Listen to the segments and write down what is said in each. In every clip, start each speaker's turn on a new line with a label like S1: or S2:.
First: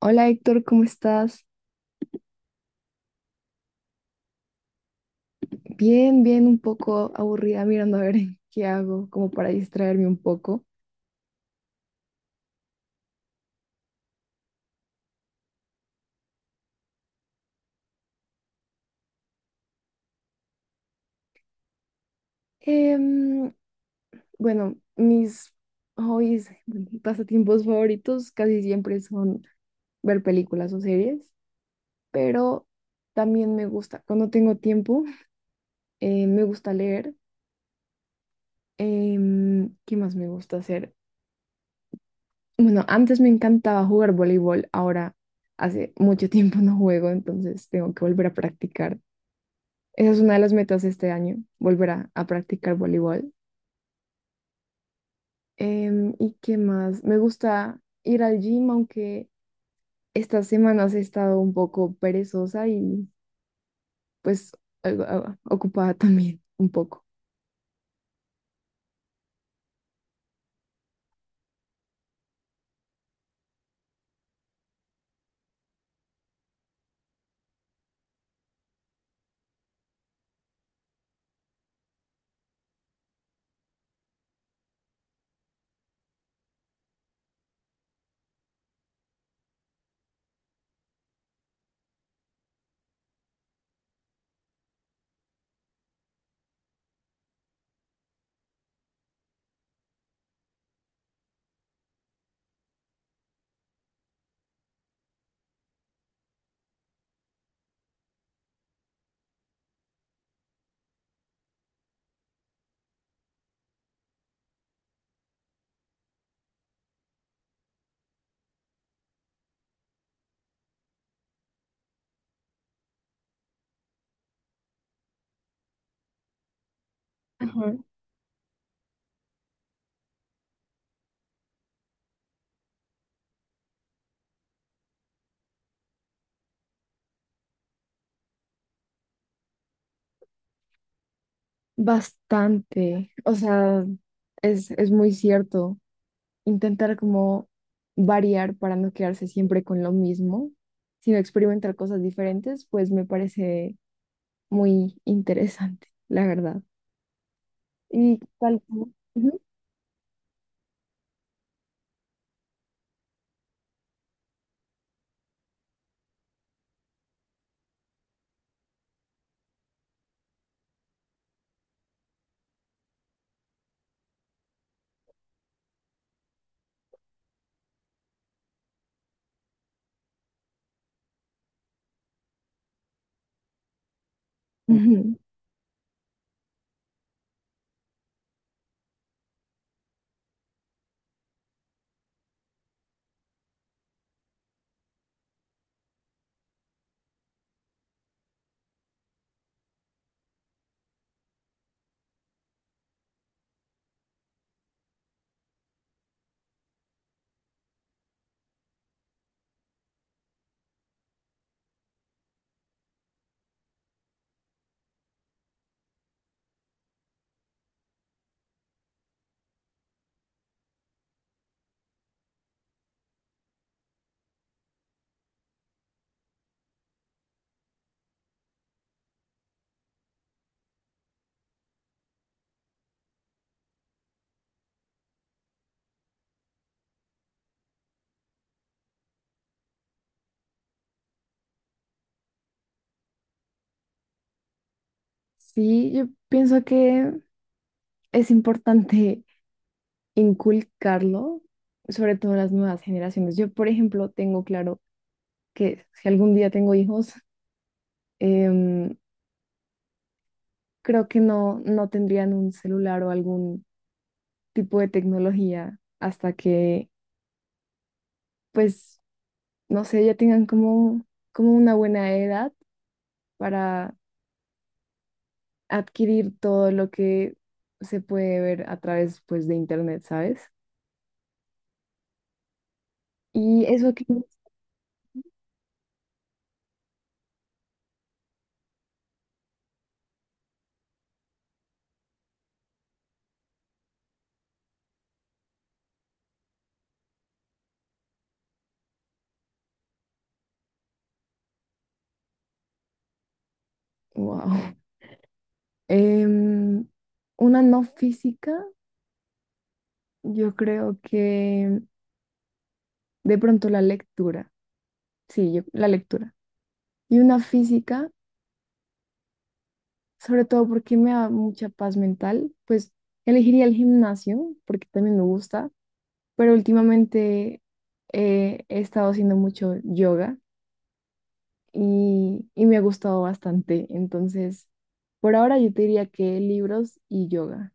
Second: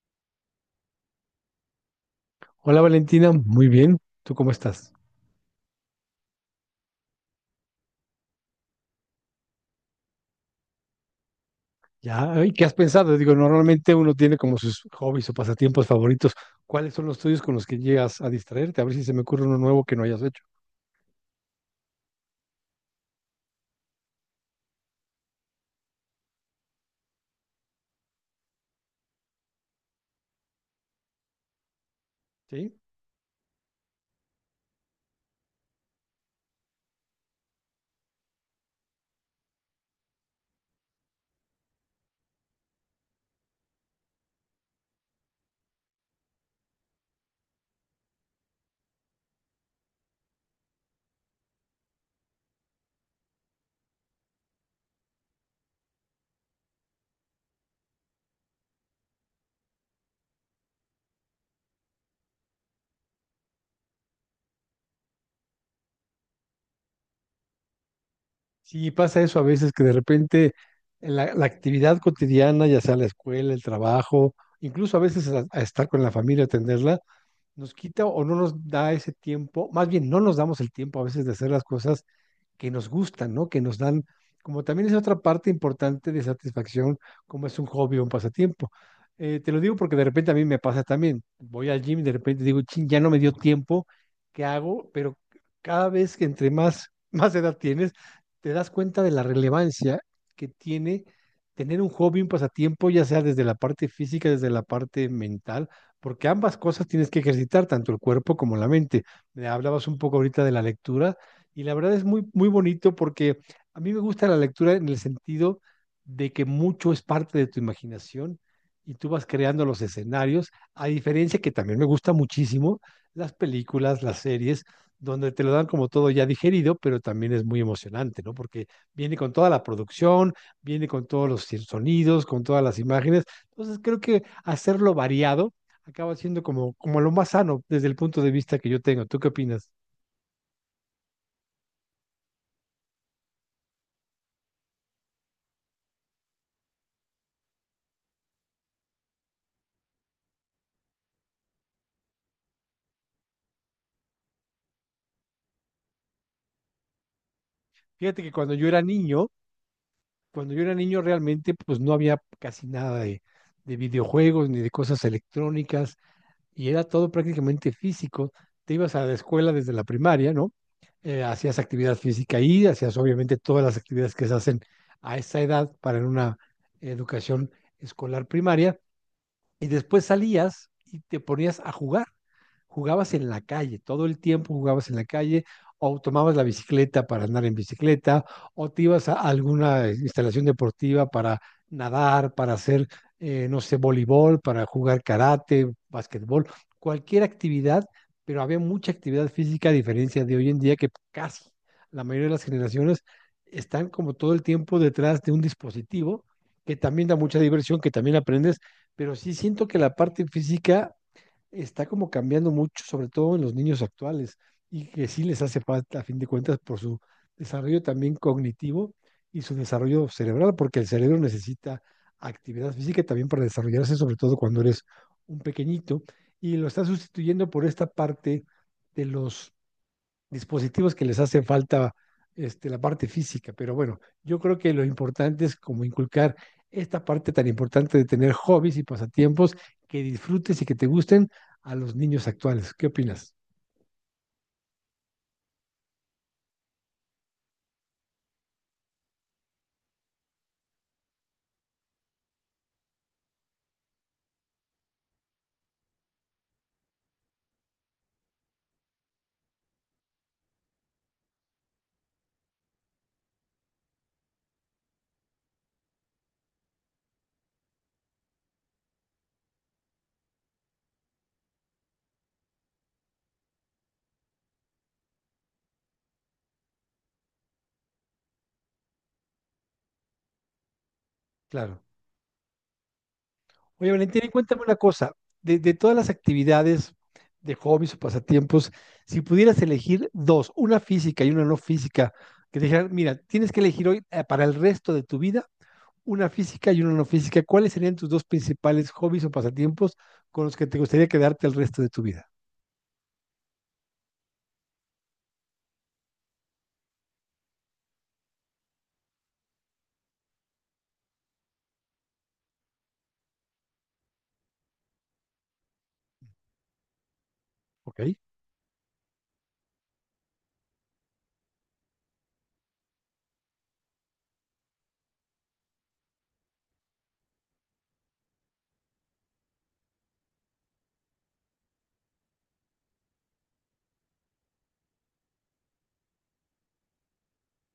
S1: Hola Héctor, ¿cómo estás?
S2: Hola Valentina, muy bien. ¿Tú cómo estás?
S1: Bien, bien, un poco aburrida mirando a ver qué hago, como para distraerme un poco.
S2: Ya, ay, ¿qué has pensado? Digo, normalmente uno tiene como sus hobbies o pasatiempos favoritos. ¿Cuáles son los tuyos con los que llegas a distraerte? A ver si se me ocurre uno nuevo que no hayas hecho.
S1: Em, bueno, mis hobbies, pasatiempos favoritos casi siempre son ver películas o series, pero
S2: ¿Sí?
S1: también me gusta, cuando tengo tiempo, me gusta leer. ¿Qué más me gusta hacer? Bueno, antes me encantaba jugar voleibol, ahora hace mucho tiempo no juego, entonces tengo que volver a practicar. Esa es una de las metas de este año, volver a practicar voleibol. ¿Y qué más? Me gusta ir al gym, aunque estas semanas he estado un poco perezosa y pues ah, ocupada también un poco.
S2: Sí, pasa eso a veces que de repente en la actividad cotidiana, ya sea la escuela, el trabajo, incluso a veces a estar con la familia, atenderla, nos quita o no nos da ese tiempo, más bien no nos damos el tiempo a veces de hacer las cosas que nos gustan, ¿no? Que nos dan, como también es otra parte importante de satisfacción, como es un hobby o un pasatiempo. Te lo digo porque de repente a mí me pasa también. Voy al gym y de repente digo, ching, ya no me dio tiempo, ¿qué hago? Pero cada vez que entre más, más edad tienes, te das cuenta de la relevancia que tiene tener un hobby, un pasatiempo, ya sea desde la parte física, desde la parte mental, porque ambas cosas tienes que ejercitar, tanto el cuerpo como la mente. Me hablabas un poco ahorita de la lectura, y la verdad es muy, muy bonito porque a mí me gusta la lectura en el sentido de que mucho es parte de tu imaginación y tú vas creando los escenarios, a diferencia que también me gusta muchísimo las películas, las series, donde te lo dan como todo ya digerido, pero también es muy
S1: Ajá.
S2: emocionante, ¿no? Porque viene con toda la producción, viene con todos los sonidos, con todas las imágenes. Entonces creo que hacerlo variado acaba siendo como lo más sano desde el punto de vista que yo tengo. ¿Tú qué opinas?
S1: Bastante. O sea, es muy cierto. Intentar como variar para no quedarse siempre con lo mismo, sino experimentar cosas diferentes, pues me parece muy interesante, la verdad.
S2: Fíjate que cuando yo era niño,
S1: Ujú.
S2: cuando yo era niño realmente pues no había casi nada de videojuegos ni de cosas electrónicas y era todo prácticamente físico. Te ibas a la escuela desde la primaria, ¿no? Hacías actividad física ahí, hacías obviamente todas las actividades que se hacen a esa edad para en una educación escolar primaria y después salías y te ponías a jugar. Jugabas en la calle, todo el tiempo jugabas en la
S1: Ujú.
S2: calle, o tomabas la bicicleta para andar en bicicleta, o te ibas a alguna instalación deportiva para nadar, para hacer, no sé, voleibol, para jugar karate, basquetbol, cualquier actividad, pero había mucha actividad física a diferencia de hoy en día que casi la mayoría de las generaciones están como todo el tiempo detrás de un dispositivo que también da mucha diversión, que también aprendes, pero sí siento que la parte física está como cambiando mucho, sobre todo en los niños actuales, y que sí les hace falta, a fin de cuentas, por su desarrollo también cognitivo y su desarrollo cerebral, porque el cerebro necesita actividad física también para desarrollarse, sobre todo cuando eres un pequeñito, y lo está sustituyendo por esta parte de los dispositivos que les hace falta la parte física, pero bueno, yo creo que lo importante es como inculcar esta parte tan importante de tener hobbies y pasatiempos que disfrutes y que te gusten a los niños actuales. ¿Qué opinas?
S1: Sí, yo pienso que es importante inculcarlo, sobre todo a las nuevas generaciones. Yo, por ejemplo, tengo claro que si algún día tengo hijos, em, creo que no tendrían un celular o algún tipo de tecnología hasta que, pues, no sé, ya tengan como, como una buena edad para adquirir todo lo que se puede ver a través, pues, de internet, ¿sabes?
S2: Claro.
S1: Y
S2: Oye,
S1: eso que...
S2: Valentina, y cuéntame una cosa. De todas las actividades de hobbies o pasatiempos, si pudieras elegir dos, una física y una no física, que te dijeran, mira, tienes que elegir hoy para el resto de tu vida una física y una no física, ¿cuáles serían tus dos principales hobbies o pasatiempos con los que te gustaría quedarte el resto de tu vida?
S1: Wow. Em, una no física, yo creo que de pronto la lectura. Sí, la lectura. Y una
S2: Ok,
S1: física,
S2: qué
S1: sobre todo porque me da mucha paz mental, pues elegiría el gimnasio porque también me gusta, pero últimamente he estado haciendo mucho yoga y me ha gustado bastante. Entonces, por ahora yo te diría que libros y yoga.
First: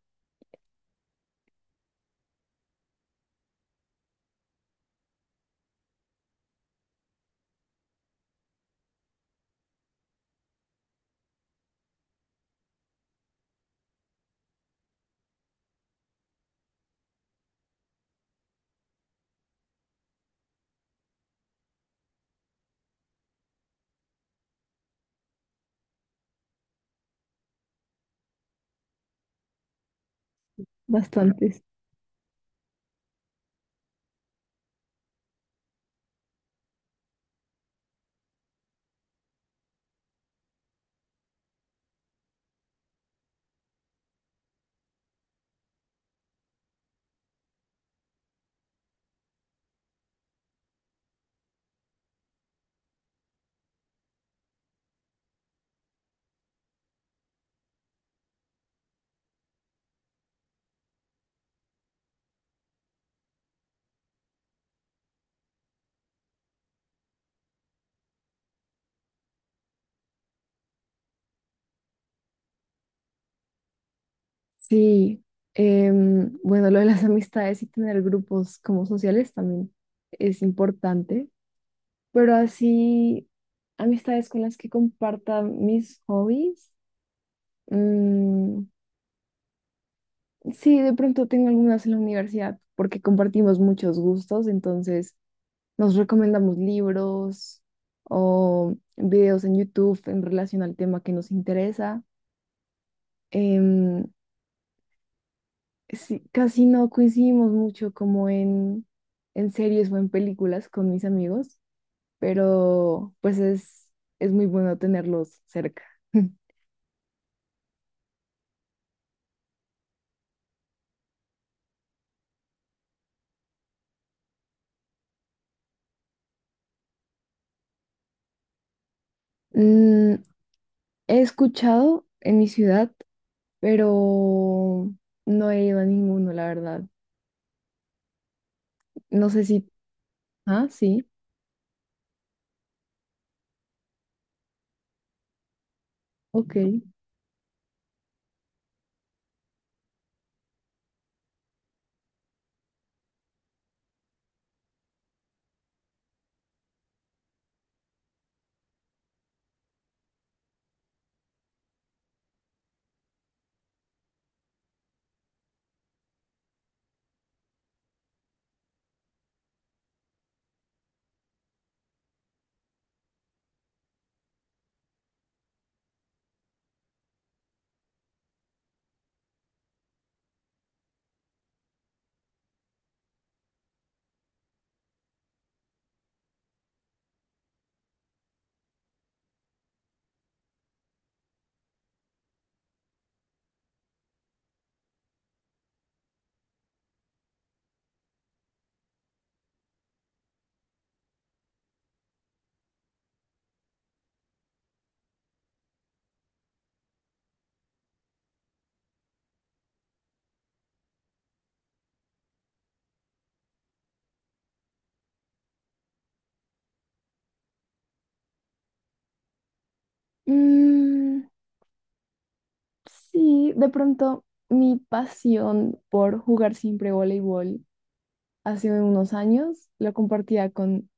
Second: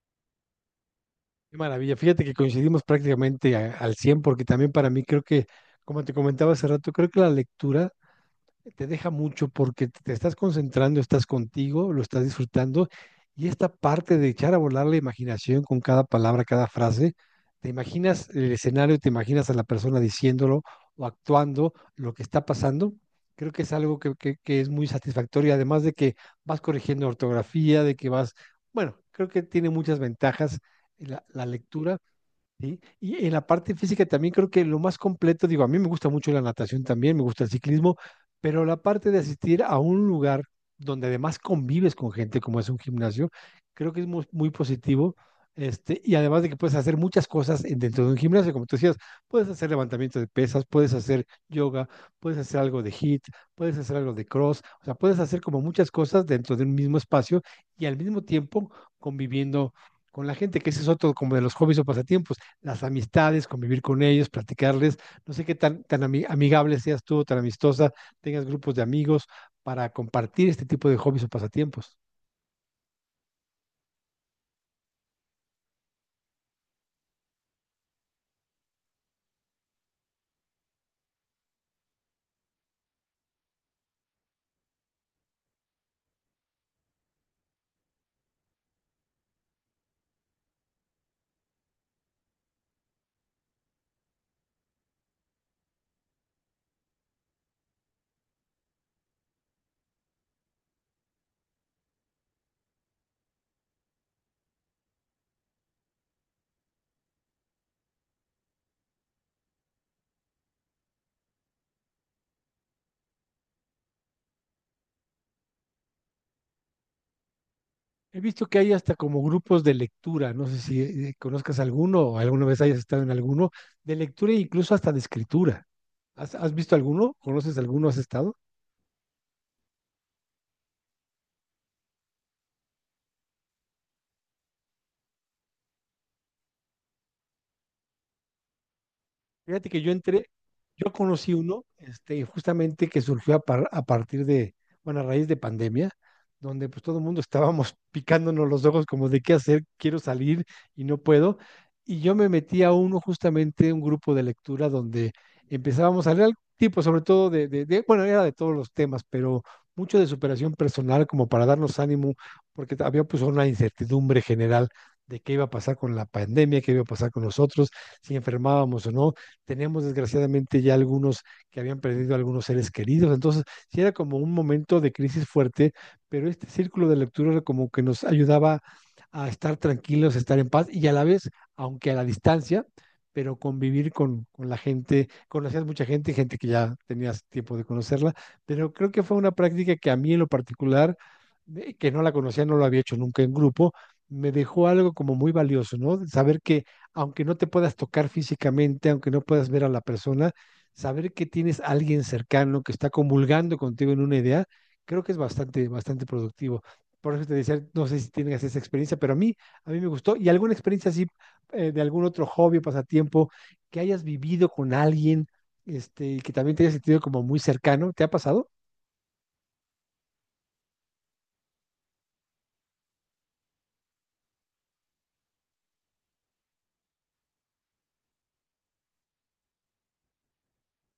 S2: maravilla. Fíjate que coincidimos prácticamente al 100 porque también para mí creo que, como te comentaba hace rato, creo que la lectura te deja mucho porque te estás concentrando, estás contigo, lo estás disfrutando y esta parte de echar a volar la imaginación con cada palabra, cada frase, te imaginas el escenario, te imaginas a la persona diciéndolo o actuando lo que está pasando. Creo que es algo que es muy satisfactorio, además de que vas corrigiendo ortografía, de que vas, bueno, creo que tiene muchas ventajas la
S1: Bastantes.
S2: lectura, ¿sí? Y en la parte física también creo que lo más completo, digo, a mí me gusta mucho la natación también, me gusta el ciclismo, pero la parte de asistir a un lugar donde además convives con gente como es un gimnasio, creo que es muy, muy positivo. Y además de que puedes hacer muchas cosas dentro de un gimnasio, como tú decías, puedes hacer levantamiento de pesas, puedes hacer yoga, puedes hacer algo de hit, puedes hacer algo de cross, o sea, puedes hacer como muchas cosas dentro de un mismo espacio y al mismo tiempo conviviendo con la gente, que ese es otro como de los hobbies o pasatiempos, las amistades, convivir con ellos, platicarles. No sé qué tan, tan amigable seas tú, tan amistosa, tengas grupos de amigos para compartir este tipo de hobbies o pasatiempos.
S1: Sí. Bueno, lo de las amistades y tener grupos como sociales también es importante, pero así amistades con las que comparta mis hobbies. mm, sí, de pronto tengo algunas en la universidad porque compartimos muchos gustos, entonces nos recomendamos libros o videos en YouTube en relación al tema que nos interesa. em, Sí, casi no coincidimos mucho como en series o en películas con mis amigos, pero pues es muy bueno tenerlos cerca.
S2: He visto que hay hasta como grupos de lectura, no sé si conozcas alguno o alguna vez hayas estado en alguno, de lectura e incluso hasta de escritura. ¿Has visto alguno? ¿Conoces alguno? ¿Has estado?
S1: Mm, He escuchado en mi ciudad, pero no he ido a ninguno, la verdad. No sé si...
S2: Fíjate que yo entré,
S1: Ah,
S2: yo
S1: sí,
S2: conocí uno, justamente que surgió a partir de, bueno, a raíz de pandemia, donde pues
S1: ok.
S2: todo el mundo estábamos picándonos los ojos como de qué hacer, quiero salir y no puedo. Y yo me metí a uno, justamente un grupo de lectura donde empezábamos a leer algún tipo, sobre todo bueno, era de todos los temas, pero mucho de superación personal como para darnos ánimo, porque había pues una incertidumbre general de qué iba a pasar con la pandemia, qué iba a pasar con nosotros, si enfermábamos o no. Teníamos desgraciadamente ya algunos que habían perdido a algunos seres queridos. Entonces, sí era como un momento de crisis fuerte, pero este círculo de lectura era como que nos ayudaba a estar tranquilos, a estar en paz y a la vez, aunque a la distancia, pero convivir con la gente, conocías mucha gente, gente que ya tenías tiempo de conocerla, pero creo que fue una práctica que a mí en lo particular, que no la conocía, no lo había hecho nunca en grupo, me dejó algo como muy valioso, ¿no? Saber que aunque no te puedas tocar físicamente, aunque no puedas ver a la persona, saber que tienes a alguien cercano que está comulgando contigo en una idea, creo que es bastante, bastante productivo. Por eso te decía, no sé si tienes esa experiencia, pero a mí me gustó. ¿Y alguna experiencia así de algún otro hobby o pasatiempo que hayas vivido con alguien, y que también te hayas sentido como muy cercano? ¿Te ha pasado?
S1: Mm, sí, de pronto mi pasión por jugar siempre voleibol hace unos años lo compartía con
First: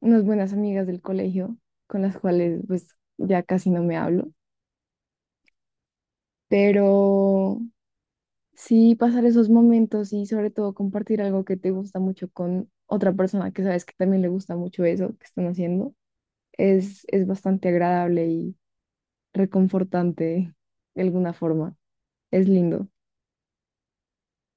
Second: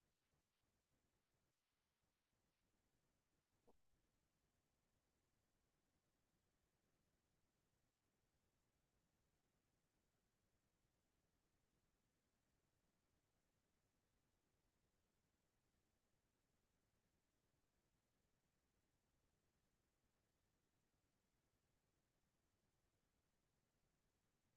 S1: unas buenas amigas del colegio, con las cuales pues ya casi no me hablo, pero sí pasar esos momentos y sobre todo compartir algo que te gusta mucho con otra persona que sabes que también le gusta mucho eso que están haciendo, es bastante agradable y reconfortante de alguna forma. Es lindo,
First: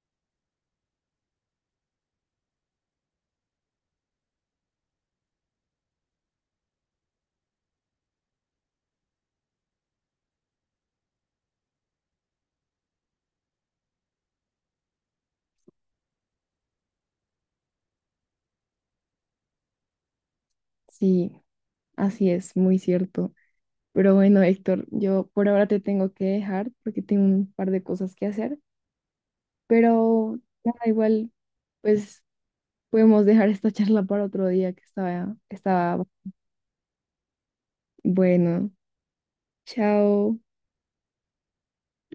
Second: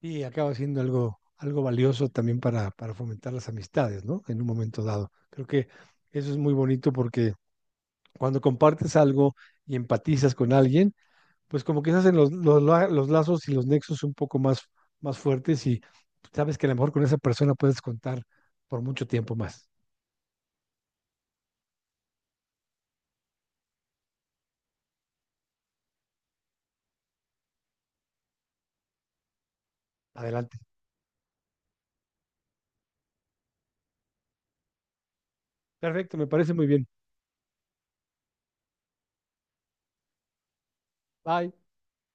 S2: Y acaba siendo algo, algo valioso también para fomentar las amistades, ¿no? En un momento dado. Creo que eso es muy bonito porque cuando compartes algo y empatizas con alguien, pues como que se hacen los lazos y los nexos un poco más, más fuertes y sabes que a lo mejor con esa persona puedes contar por mucho tiempo más.
S1: sí, así es, muy cierto. Pero bueno, Héctor, yo por ahora te tengo que dejar porque tengo un par de cosas que hacer. Pero
S2: Adelante.
S1: nada, igual, pues podemos dejar esta charla para otro día que estaba
S2: Perfecto, me parece muy bien.
S1: bueno. Chao.
S2: Bye.